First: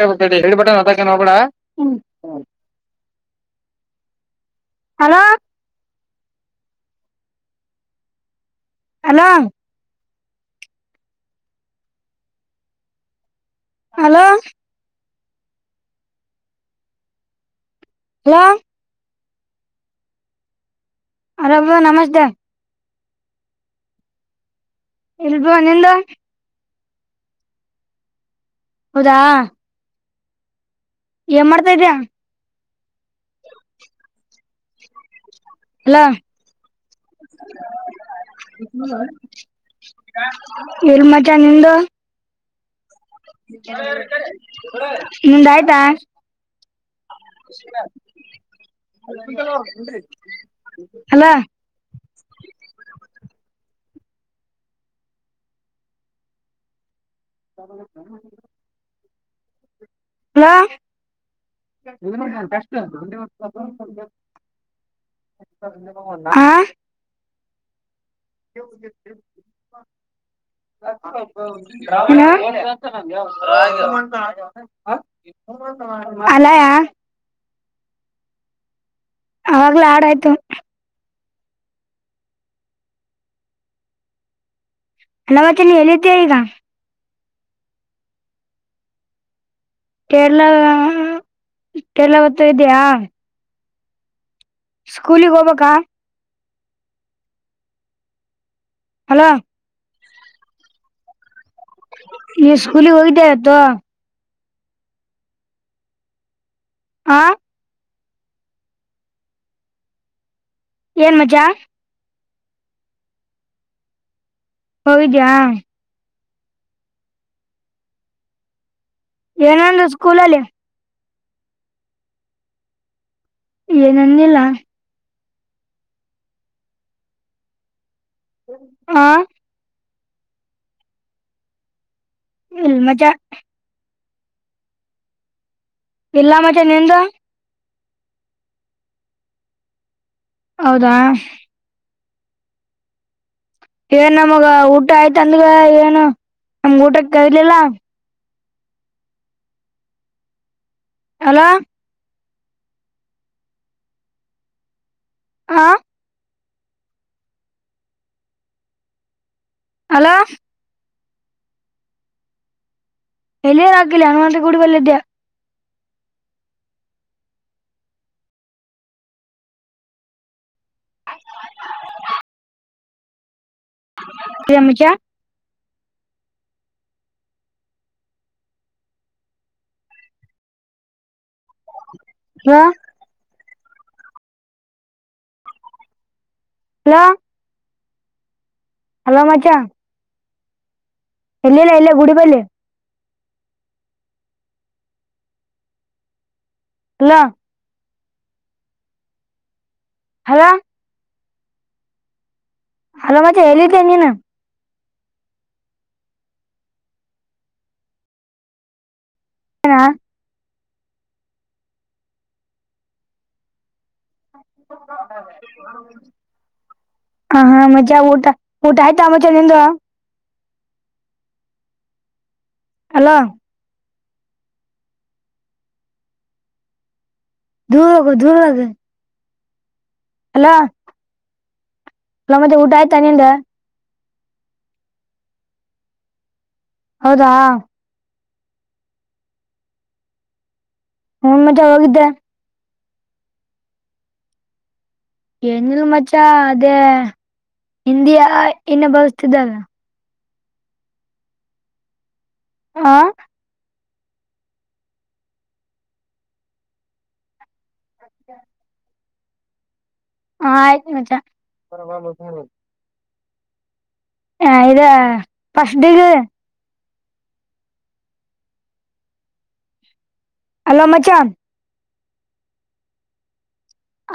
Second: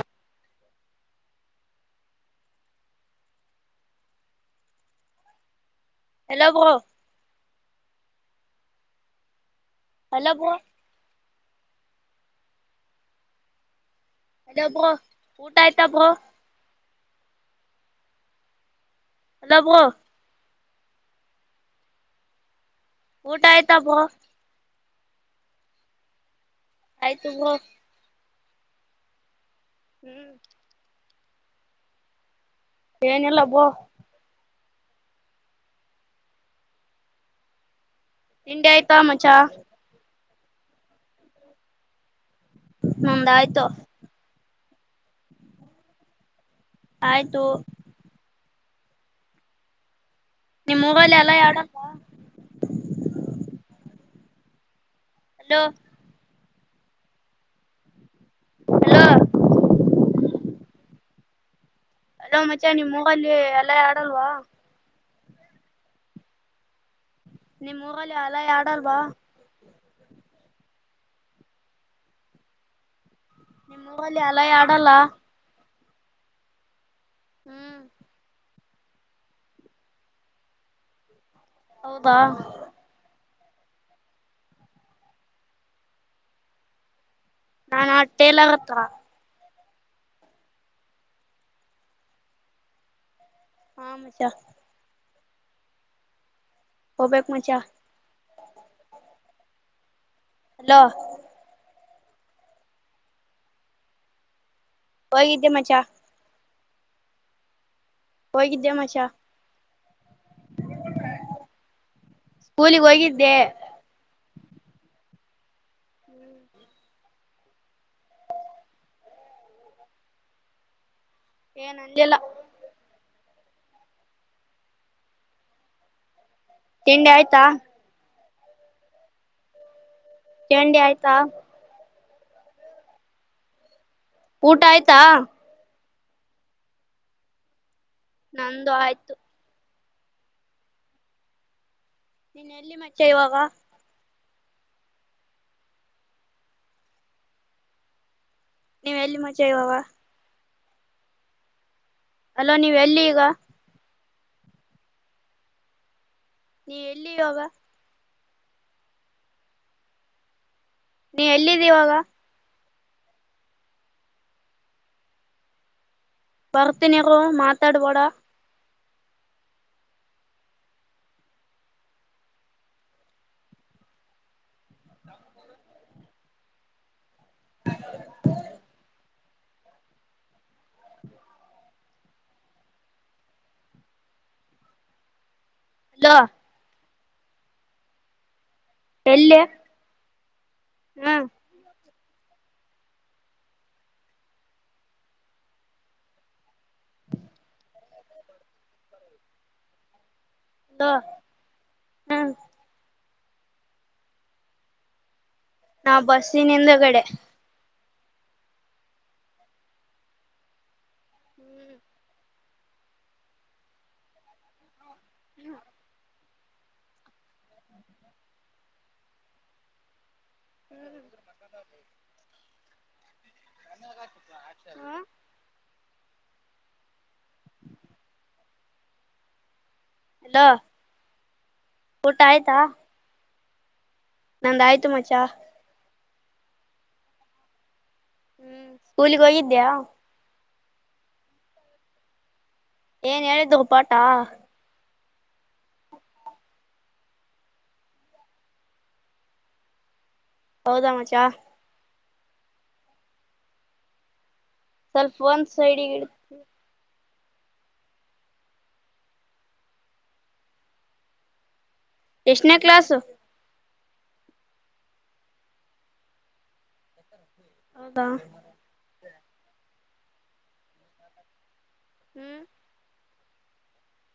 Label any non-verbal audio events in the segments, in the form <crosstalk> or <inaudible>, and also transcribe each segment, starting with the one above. ಹೇಳಿ ಹೋಗ್ಬೇಡ. Hello hello hello ಅಲ್ಲ <unintelligible> ಹಲೋ ಊಟ ಆಯ್ತಾ bro hello hello bro hello bro ನಮಸ್ತೆ ಊಟ ಆಯ್ತ ಬ್ರೋ ಇಲ್ಲ ಬ್ರೋ ನಿಂದು ಆಯ್ತು ಬ್ರೋ ಹೌದಾ <inaudible> ಏನ್ ಮಾಡ್ತಾಯಿದಿಯ ಏನಿಲ್ಲ ಬ್ರೋ ಹಲೋ ತಿಂಡಿ ಆಯ್ತಾ ಮಚ್ಚ ಇಲ್ಲ ಮಚ್ಚ ನಿಂದು ನಂದ ಆಯ್ತು ನಿಂದ್ ಆಯ್ತಾ ಆಯ್ತು <unintelligible> ನಿಮ್ಮ ಊರಲ್ಲಿ ಹಲೋ ಎಲ್ಲಾ ಹಲೋ <inaudible> ಹಲೋ ಹಲೋ ಹಲೋ ಮಚ್ಚಾ ನಿಮ್ ಊರಲ್ಲಿ ಎಲ್ಲ ಆಡಲ್ವಾ ಹ ನಿಮ್ಮ ಊರಲ್ಲಿ ಅಲೆ ಆಡಲ್ವಾ ಏನು <unintelligible> ಅಡಲ್ವಾ ಆಲಯ ಹ್ಮ್ ಅವಾಗ್ಲ ಆಡಿ ಆಯ್ತು ಹೌದಾ ಅವತ್ತೆ ನೀ ಎಲ್ಲಿದ್ದೀ ಈಗ ನಾನು ಟೈಲರ್ ಹತ್ತಿರ ಟೈಲರ್ ಹತ್ತಿರ ಇದ್ದೀಯ ಹಾ ಮಚ್ಚ ಸ್ಕೂಲಿಗೆ ಹೋಗ್ಬೇಕ ಹೋಗಬೇಕು ಮಚ್ಚ ಹಲೋ ಹಲೋ ಈ ಸ್ಕೂಲಿಗೆ ಹೋಗಿದ್ದೆ ಆಯ್ತು ಹೋಗಿದ್ದೆ ಮಚ್ಚ ಹಾ ಹೋಗಿದ್ದೆ ಮಚ್ಚ ಏನ್ ಮಚ್ಚ ಸ್ಕೂಲಿಗೆ ಹೋಗಿದ್ದೆ ಹೋಗಿದ್ಯಾ ಏನಂದರು ಸ್ಕೂಲಲ್ಲಿ ಏನಂದಿಲ್ಲ ಏನನ್ನಿಲ್ಲ ತಿಂಡಿ ಆಯ್ತಾ ಹಾ ಚಂಡಿ ಆಯ್ತಾ ಹ್ಮ ಮಜಾ ಊಟ ಆಯ್ತಾ ಇಲ್ಲ ಮತ್ತೆ ನಿಂದು ನಂದು ಆಯ್ತು ಹೌದಾ ನೀನ್ ಎಲ್ಲಿ ಮಚೆ ಇವಾಗ ಏನ್ ನಮಗ ಊಟ ಆಯ್ತ ಅಂದ್ರ ಏನು ನಮ್ಗ ಊಟಕ್ಕೆ ಇರ್ಲಿಲ್ಲ ನೀ್ ಎಲ್ಲಿ ಮಜೆ ಇವಾವ ಎಲ್ಲ ಅಲೋ ನೀವ್ ಎಲ್ಲಿ ಈಗ ಹಾ ನೀ ಎಲ್ಲಿ ಯೋಗ ಹಲೋ ನೀ ಎಲ್ಲಿದ್ದೀವಾಗ ಎಲೆಯ ರ ಆಕಿಲ್ಲ ಅನು ಮೆ ಕೂಡಿ ಬಲ್ಲದ ಭರ್ತ ನೀರು ಮಾತಾಡುಬೋಡ ಪ್ರಮ್ಮಜ ಉ ಹ ಹಲೋ ಹಲೋ ಹಲೋ ಎಲ್ಲಿ ಮಾಚಾ ಹ್ಮ್ ಎಲ್ಲಲ್ಲ ಇಲ್ಲ ಗುಡಿಬಲ್ಲಿ ಹಲೋ ಹಲೋ ಹ್ಮ ಅಲ ಮತ್ತೆ ಹೇಳಿದ್ದೆ ನೀನು ನಾ ಬಸ್ಸಿನಿಂದಗಡೆ ಹನಾ ಹ್ಮ್ ಖಡಗ ಹ ಹಾ ಮ್ಜಾ ಊಟ ಊಟ ಆಯ್ತಾ ಮಜೆ ನಿಂದು ಹ್ರ ಅಲೋ ಹ ತೂಗ ದುಗ ಅಲೋ ಹಲೋ ಎ ಮತ್ತೆ ಊಟ ಆಯ್ತಾ ನಿಂದ ನಂದ ಆಯ್ತು ಮಚಾ ಹೌದಾ ಹ್ಮ್ ಸ್ಕೂಲಿಗೆ ಹೋಗಿದ್ದ್ಯಾ ಹ್ಮ ಮಜೆ ಹೋಗಿದ್ದೆ ಏನ್ ಹೇಳಿದ್ದು ಪಾಟಾ ಏನಿಲ್ ಮಚ ಅದೇ ಹಿಂದಿಯ ಇನ್ನ ಬಾವಿಸತಿದ್ದಾವ ಹೌದಾಮಚಾ ಹಾ ಸ್ವಲ್ಪ ಒಂದ್ ಸೈಡ್ಗೆ ಇಡ ಹಾ ಆಯ್ತು ಮಜಾ ಎಷ್ಟನೇ ಕ್ಲಸ್ ಇದು ಫಸ್ಟ್ ಡಿಗ್ರಿ ಹೌದಾ ಹಲೋ ಮಚಾ ಹ್ಮ್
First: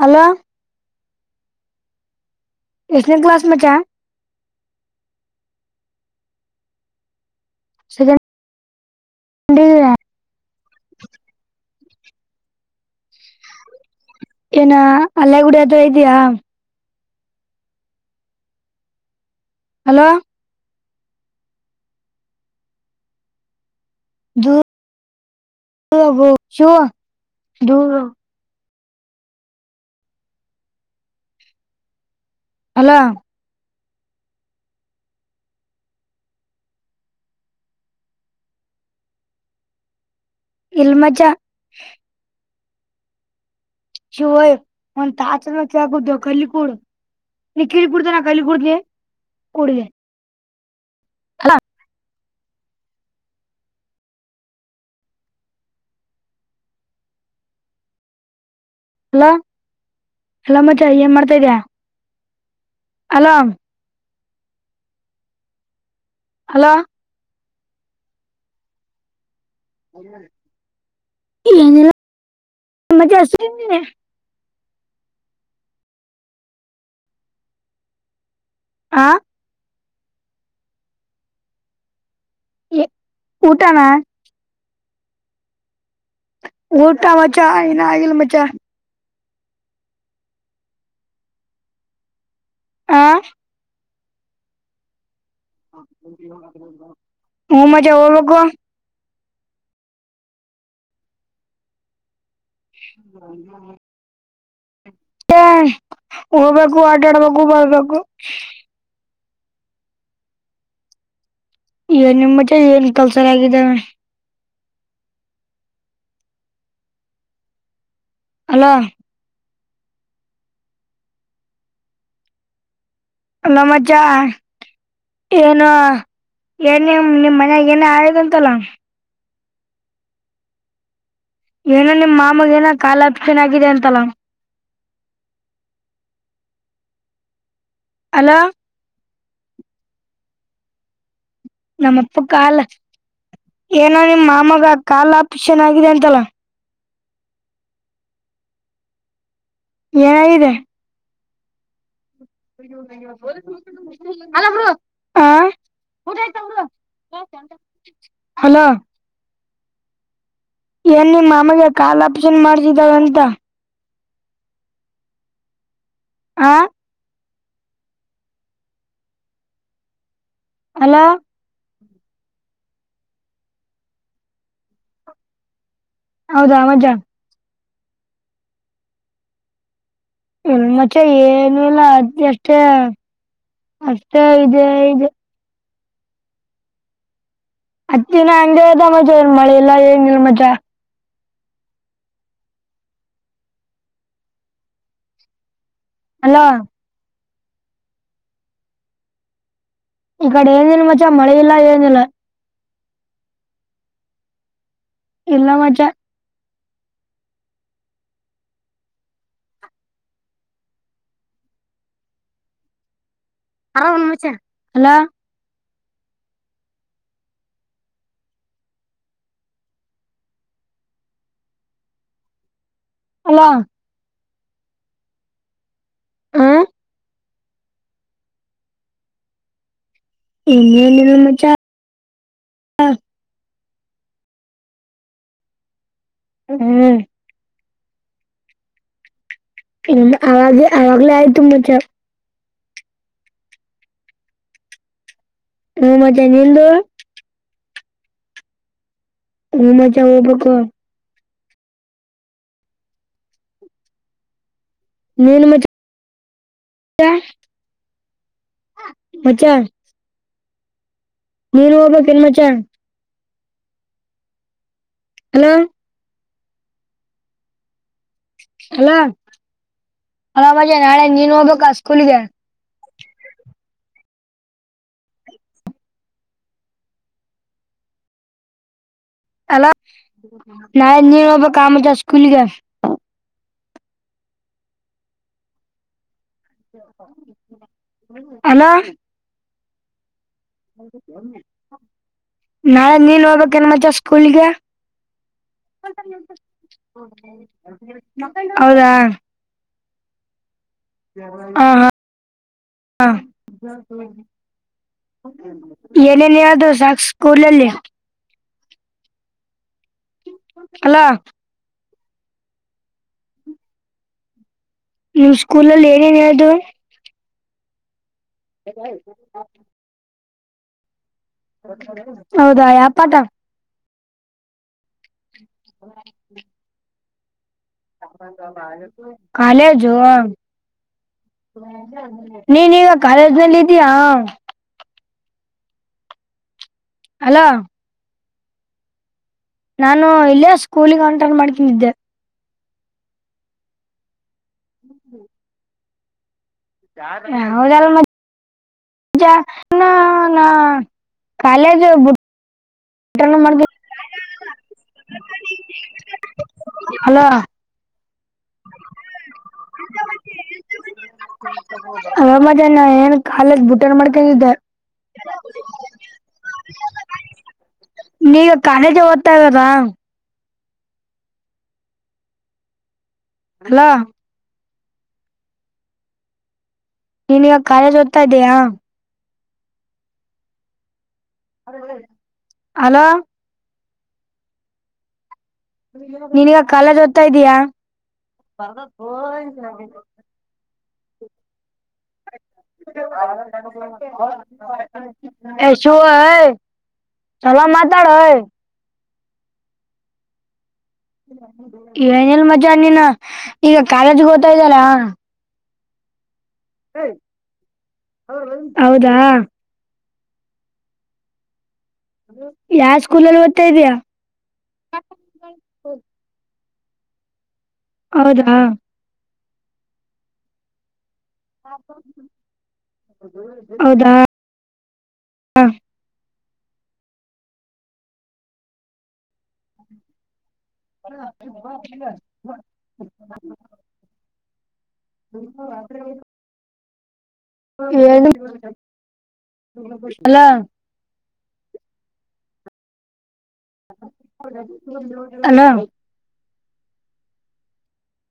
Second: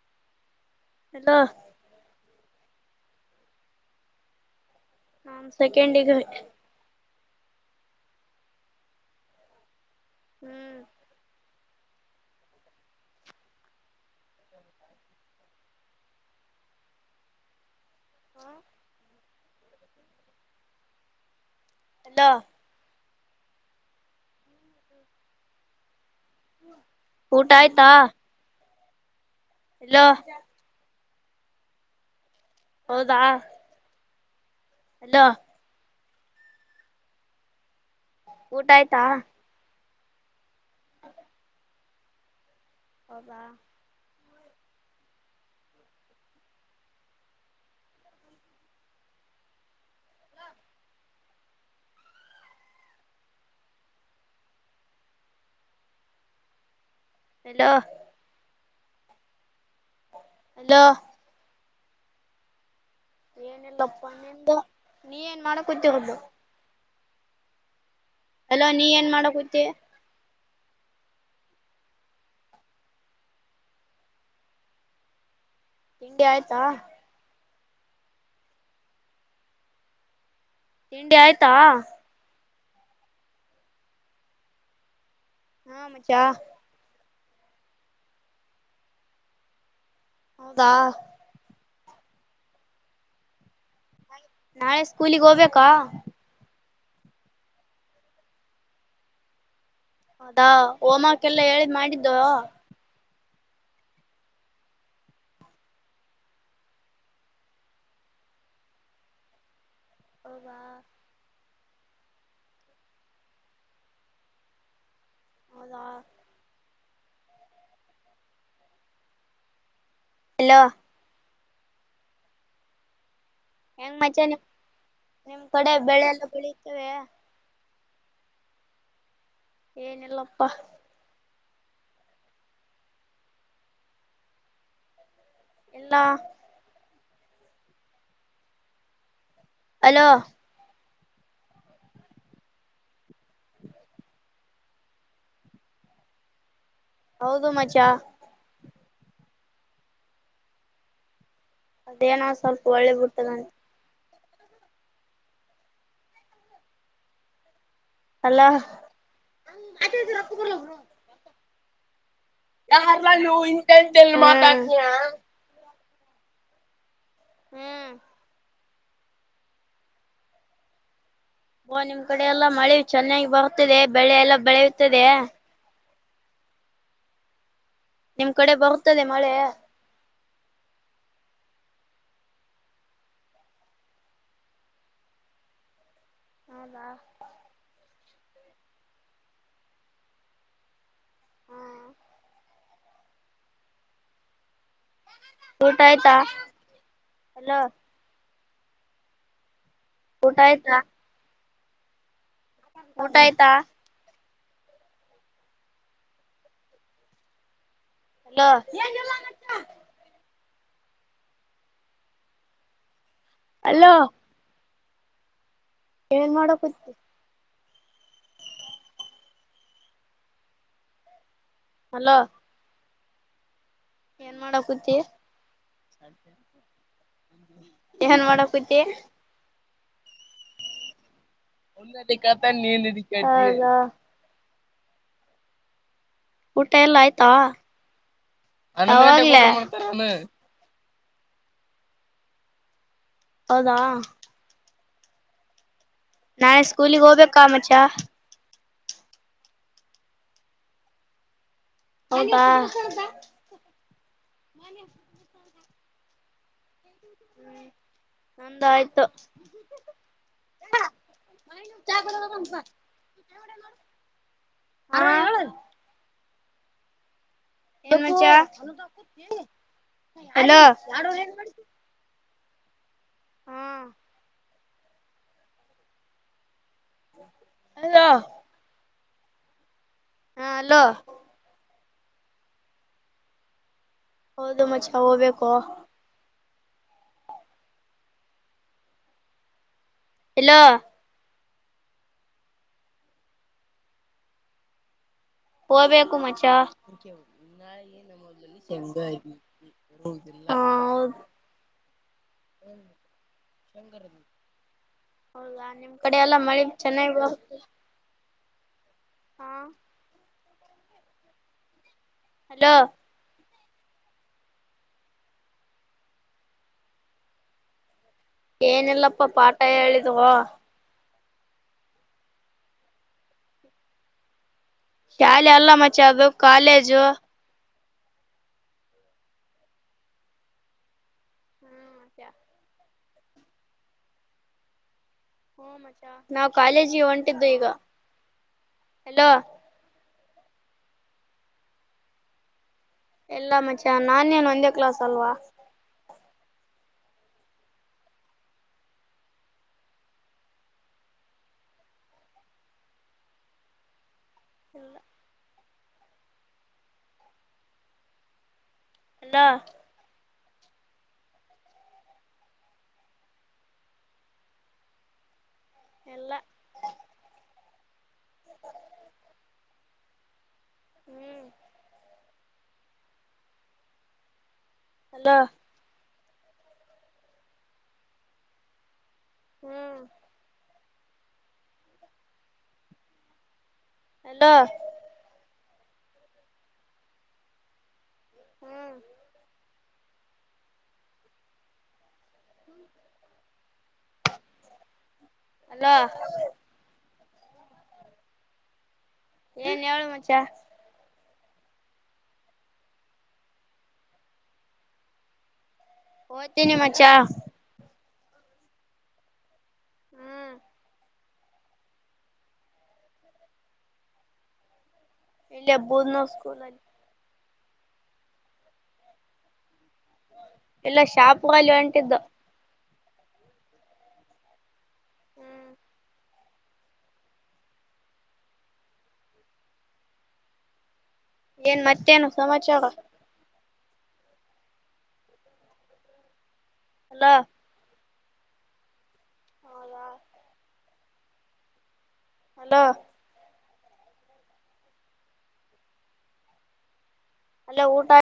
ಅಲ ಎಲ್ಲಾ ಎಷ್ಟನ ಕ್ಲಾಸ್ ಮ ಕ ಹ ಸೆಕೆಂಡಗ ಗ ಹ್ಮ್ ಏನ ಅಲ್ಲೆ ಗುಡಿ ಅದ ಇದಯಾ ಹ್ಮ ಹಲೋ ಅಲೋ ಊಟ <inaudible> ಹಲೋ ಅಲೋ ಹೌದಾ ಅಲ್ಲೋ ಊಟ ಆಯ್ತಾ ಇಲ್ ಮಜಾ ಹದಾ ಒ ತಾತ ಮ ಕವ ಕುದು ಗಲಿಕೂಡ ನಿ ಕಲಿ ಕುಡತ ನ ಕಲಿ ಕುಡತ ಕೊೂಡಿದೆ ಹಲೋ ಅಲ ಎಲ ಎಲ್ಲೋ ಮಚೆ ಏನ್ ಮಾಡ್ತಾ ಇದ್ಯಾ ಅಲಾಮ ನಿಮ್ದ ನೀ ಏನ್ ಮಾಡ ಕೂತಿರೋದದು ಅಲೋ ಅಲ ನೀ ಏನ್ ಮಾಡಕೂ ಮತ್ತ ತಿಂಡಿ ಆಯ್ತಾ ಆ ತಿಂಡಿ ಆಯ್ತಾ ಎ ಊಟಾಮ ಹಾ ಮ ಚಾ ಟ್ಟ ಮಚಾ ನ ಅ ಇಲು ಮಚಾ ಹೌದಾ ಹಾ ನಾಳೆ ಸ್ಕೂಲಿಗೆ ಹೋಗ್ಬೇಕಾ ಹ ಮಜಾ ಹೋಗೋಗುವ ಹದಾ ಓಮಕ್ಕೆಲ್ಲ ಹೇಳಿದ್ ಮಾಡಿದ್ದ ಹ್ಮ ಹಾ ಹ ಹೋಗ್ಬೇಕು ಆಟ ಆಡ್ಬೇಕು ಬರ್ಬೇಕು ಓವಾ ನಿಮ್ಮ ಮಜ ಏನ್ ಕೆಲ್ಸರಗಿದಾವೆ ಹೌದಾ ಅಲ ಹಲೋ ಹೆಂಗ್ ನಮ್ಮಜ್ಜಾ ಮಚ್ಚಾ ನಿಮ್ ನಿಮ್ ಏನು ಕಡೆ ಬೆಳೆ ಎಲ್ಲ ಏನ ಬೆಳೀತವೆ ನಿಮ್ಮ್ ಮನ ಏನ್ ಆಯದಂತಲ್ಲ ಏನಿಲ್ಲಪ. ಏನ ನಿಮ್ ಮಾಮಗೇನ ಕಾಲ್ ಆಪರೇಷನ್ ಆಗಿದೆ ಅಂತಲ್ಲ. ಇಲ್ಲಾ. ಹಲೋ. ಹಲೋ. ನಮ್ಮಪ್ಪಗ ಕಾಲ್. ಏನೋ ನಿಮ್ಮ ಮಾಮಗ ಕಾಲ್ ಆಪರೆಷನ್ ಆಗಿದೆ ಅಂತಲ್ಲ. ಹೌದು ಮಚ್ಚಾ. ಏನಾಗಿದೆ. ಅದೇನೋ ಸ್ಪಲ್ಪ ಹೊಳ್ಳಿ ಬಿಟ್ಟದಂತೆ. ಹಲೋ ಬ್ರೋ ಹ್ಮ ಊಟ ಆಯ್ತ ಬ್ರೋ. ಹಲೋ. ಏನ್ ನಿಮ್ಮ ಮಾಮಗೆ ಕಾಲ್ ಆಪರೇಷನ್ ಮಾಡ್ಸಿದಾಳ ಅಂತ. <unintelligible> ಹಾ. ಹ್ಮ್. ಹಲೋ. ಓ ನಿಮ್ ಕಡೆ ಎಲ್ಲಾ ಮಳೆ ಚೆನ್ನಾಗಿ ಬರುತ್ತದೆ ಬೆಳೆ ಎಲ್ಲಾ ಬೆಳೆಯುತ್ತದೆ. ಹೌದಾ ಮಜಾ. ನಿಮ್ ಕಡೆ ಬರುತ್ತದೆ ಮಳೆ. ಮಚ್ಚಾ ಏನು ಇಲ್ಲ ಎಷ್ಟೇ. ಅಷ್ಟೇ ಇದೆ ಇದೆ. ಹೌದಾ. ಹತ್ತು ದಿನ ಹಂಗೆ ಇದೆ ಮಚ್ಚಾ ಇಲ್ಲಿ ಮಳೆ ಎಲ್ಲಾ ಏನಿಲ್ಲ ಮಚ್ಚಾ. ಹ್ಮ ಊಟ ಆಯ್ತಾ ಅಲ್ಲ ಹಲೋ. ಈ ಊಟ ಕಡೆ ಆಯ್ತಾ ಏನಿಲ್ಲ ಮಚಾ ಮಳೆ ಇಲ್ಲ ಏನಿಲ್ಲ. ಊಟ ಆಯ್ತಾ. ಇಲ್ಲ ಮಚಾ. ಹಲೋ ಏನಿಲ್ಲ ಮಚಾ. ಅಲೋ ಆರಾಮ ಮಚಾ ಹಲೋ. ಏನ್ ಮಾಡಕುಂತಿ. <inaudible> ಹಲೋ. ಹಲೋ. ಏನ್ ಮಾಡಕುಂತಿ. ಹಾ ಎನ್ ಮಾಡಕುಂತಿ. ಏನಿಲ್ಲ ಮಚ್ಚಾ <unintelligible> ಊಟ ಎಲ್ಲ ಹ್ಮ್ ಆಯ್ತಾ <unintelligible> ಹ್ಮ ಅವಾಗ ಆವಾಗ್ಲೇ ಆಯ್ತು ಮಚ್ಚಾ. ಹೌದಾ. ಹ್ಞೂ ಮಚ್ಚ ನಾಳೆ ನಿಂದು ಸ್ಕೂಲಿಗೆ ಹೋಗ್ಬೇಕಾ ಮಚ್ಚಾ. ಹು ಮಚ್ಚಾ ಹೋಗ್ಬಕು. ಹೌದಾ. ನೀನು ಮಚ್ಚಾ. ನಂದು ಆಯ್ತು. ನೀನು ಹೋಗಬೇಕಿಲ್ ಮಚ್ಚಾ. ಹ. ಹಲೋ. ಏನ್ ಮಚ್ಚ ಹಲೋ ಆ ಹಲೋ ಮಚ್ಚಾ ನಾಳೆ ನೀನ್ ಹೋಗ್ಬೇಕಾ ಸ್ಕೂಲ್ಗೆ. ಹ್ಮ. ಹಲೋ. ಅಲ್ಲ ಹಲೋ ನಾ ನೀನ್ ಹೋಗಬೇಕ ಆಮಜ ಸ್ಕೂಲ್ಗೆ. ಹೌದು ಮಚ್ಚ ಹೋಗ್ಬೇಕು. ಅಲೋ. ಎಲ್ಲೋ ನಾಳೆ ನೀನ್ ಹೋಗ್ಬೇಕನಮ್ಮಚ ಸ್ಕೂಲ್ಗೆ. ಹೋಗ್ಬೇಕು ಮಚ್ಚ ಹೌದಾ. ಹಾ ಹೌದು. ಹಾ ಹಾ ಹಾ. ಹೌದಾ ನಿಮ್ ಕಡೆ ಏನೇನ ಎಲ್ಲಾ ಮಳಿ ಅೂ ಸಾಕ್ ಚೆನ್ನಾಗಿ ಬ ಸ್ಕೂಲಲ್ಲಿ. ಹಾ. ಅಲ್ಲೋ. ಹಲೋ. ನಿಮ್ ಸ್ಕೂಲಲ್ಲಿ ಏನೇನು ಹೇಳದು. ಏನಿಲ್ಲಪ್ಪ ಪಾಠ ಹೇಳಿದವು. ಹೌದಾ ಯಪ್ಪಾಟ. ಶಾಲೆ ಅಲ್ಲ ಮಚ್ಚ ಅದು ಕಾಲೇಜು. ಕಾಲೇಜು. ಹ್ಮ ನೀ ನೀ ಕಾಲೇಜನಲ್ಲಿ ಇದ್ಯಾ. ನಾವು ಕಾಲೇಜಿ ಅಲ್ಲ ಹೊಂಟಿದ್ದು ಈಗ ಹಲೋ. ನಾನು ಇಲ್ಲೇ ಸ್ಕೂಲಿಗೆ ಆಂಟನ್ ಮಾಡ್ಕೊಂಡಿದ್ದೆ ಎಲ್ಲ ಮಚ್ಚ ನಾನೇನು ಒಂದೇ ಕ್ಲಾಸ್ ಅಲ್ವಾ. ಹೌದ ಮ. ನ ಕಾಲೇಜ್. <unintelligible> <inaudible> ಹಲೋ. ಅಲೋ. <unintelligible> ಅ ಮಜ ನ ಏನ್ ಕಾಲದ ಬುಟ್ಟನ್ ಮಾಡ್ಕೊಂಡಿದ್ದೆ. ಎಲ್ಲ ನೀಗ ಕಾಲೇಜ್ ಓದ್ತಾ ಇದಾರಾ. <inaudible> ಹಲೋ. ಹಲೋ. ನೀನ್ವ ಕಾಲೇಜ್ ಓದ್ತಾ ಇದ್ದೀಯಾ. ಹ್ಮ್. ಹಲೋ. ಹಲ್ಲೋ. ನೀನಿಗ ಕಾಲೇಜ್ ಓದ್ತಾ ಇದ್ದೀಯ. ಹ್ಮ್ <unintelligible> ಎಶೋ ಅಲೋ ಆಯ. ಹಲ್ಲ ಮಾತಾಡ ಓಯ್. ಏನ್ ಎಳು ಮಚಾ. ಏನಿಲ್ ಮಜ ನೀಿನ ಈಗ ಕಾಲೇಜ್ಗೆ ಹೋಗ್ತಾ ಇದ್ದಾರ ಓತಿನಿ ಮಚಾ. ಹೌದಾ. ಹ್ಮ್. ಯಾವ ಸ್ಕೂಲಲ್ಲಿ ಓದ್ತಾ ಇದ್ಯಾ. ಇಲ್ಲಿ ಹಬ್ಬೋದ್ ನಾವ್ ಸ್ಕೂಲ್ ಅಲ್ಲಿ. ಹೌದಾ. ಎಲ್ಲ ಶಾಪಗಾಲ ಅಂಟಿದ್ದು. ಹೌದಾ ಹ. ಹ್ಮ್ ಏನ್ ಮತ್ತೇನು ಹ ಸಮಾಚಾರ <inaudible> ಹ <inaudible> ಅಲ್ಲ ಏಳ ಅಲ ಅಲೋ ಅಲೋ ಅಲ್ಲ ಊಟ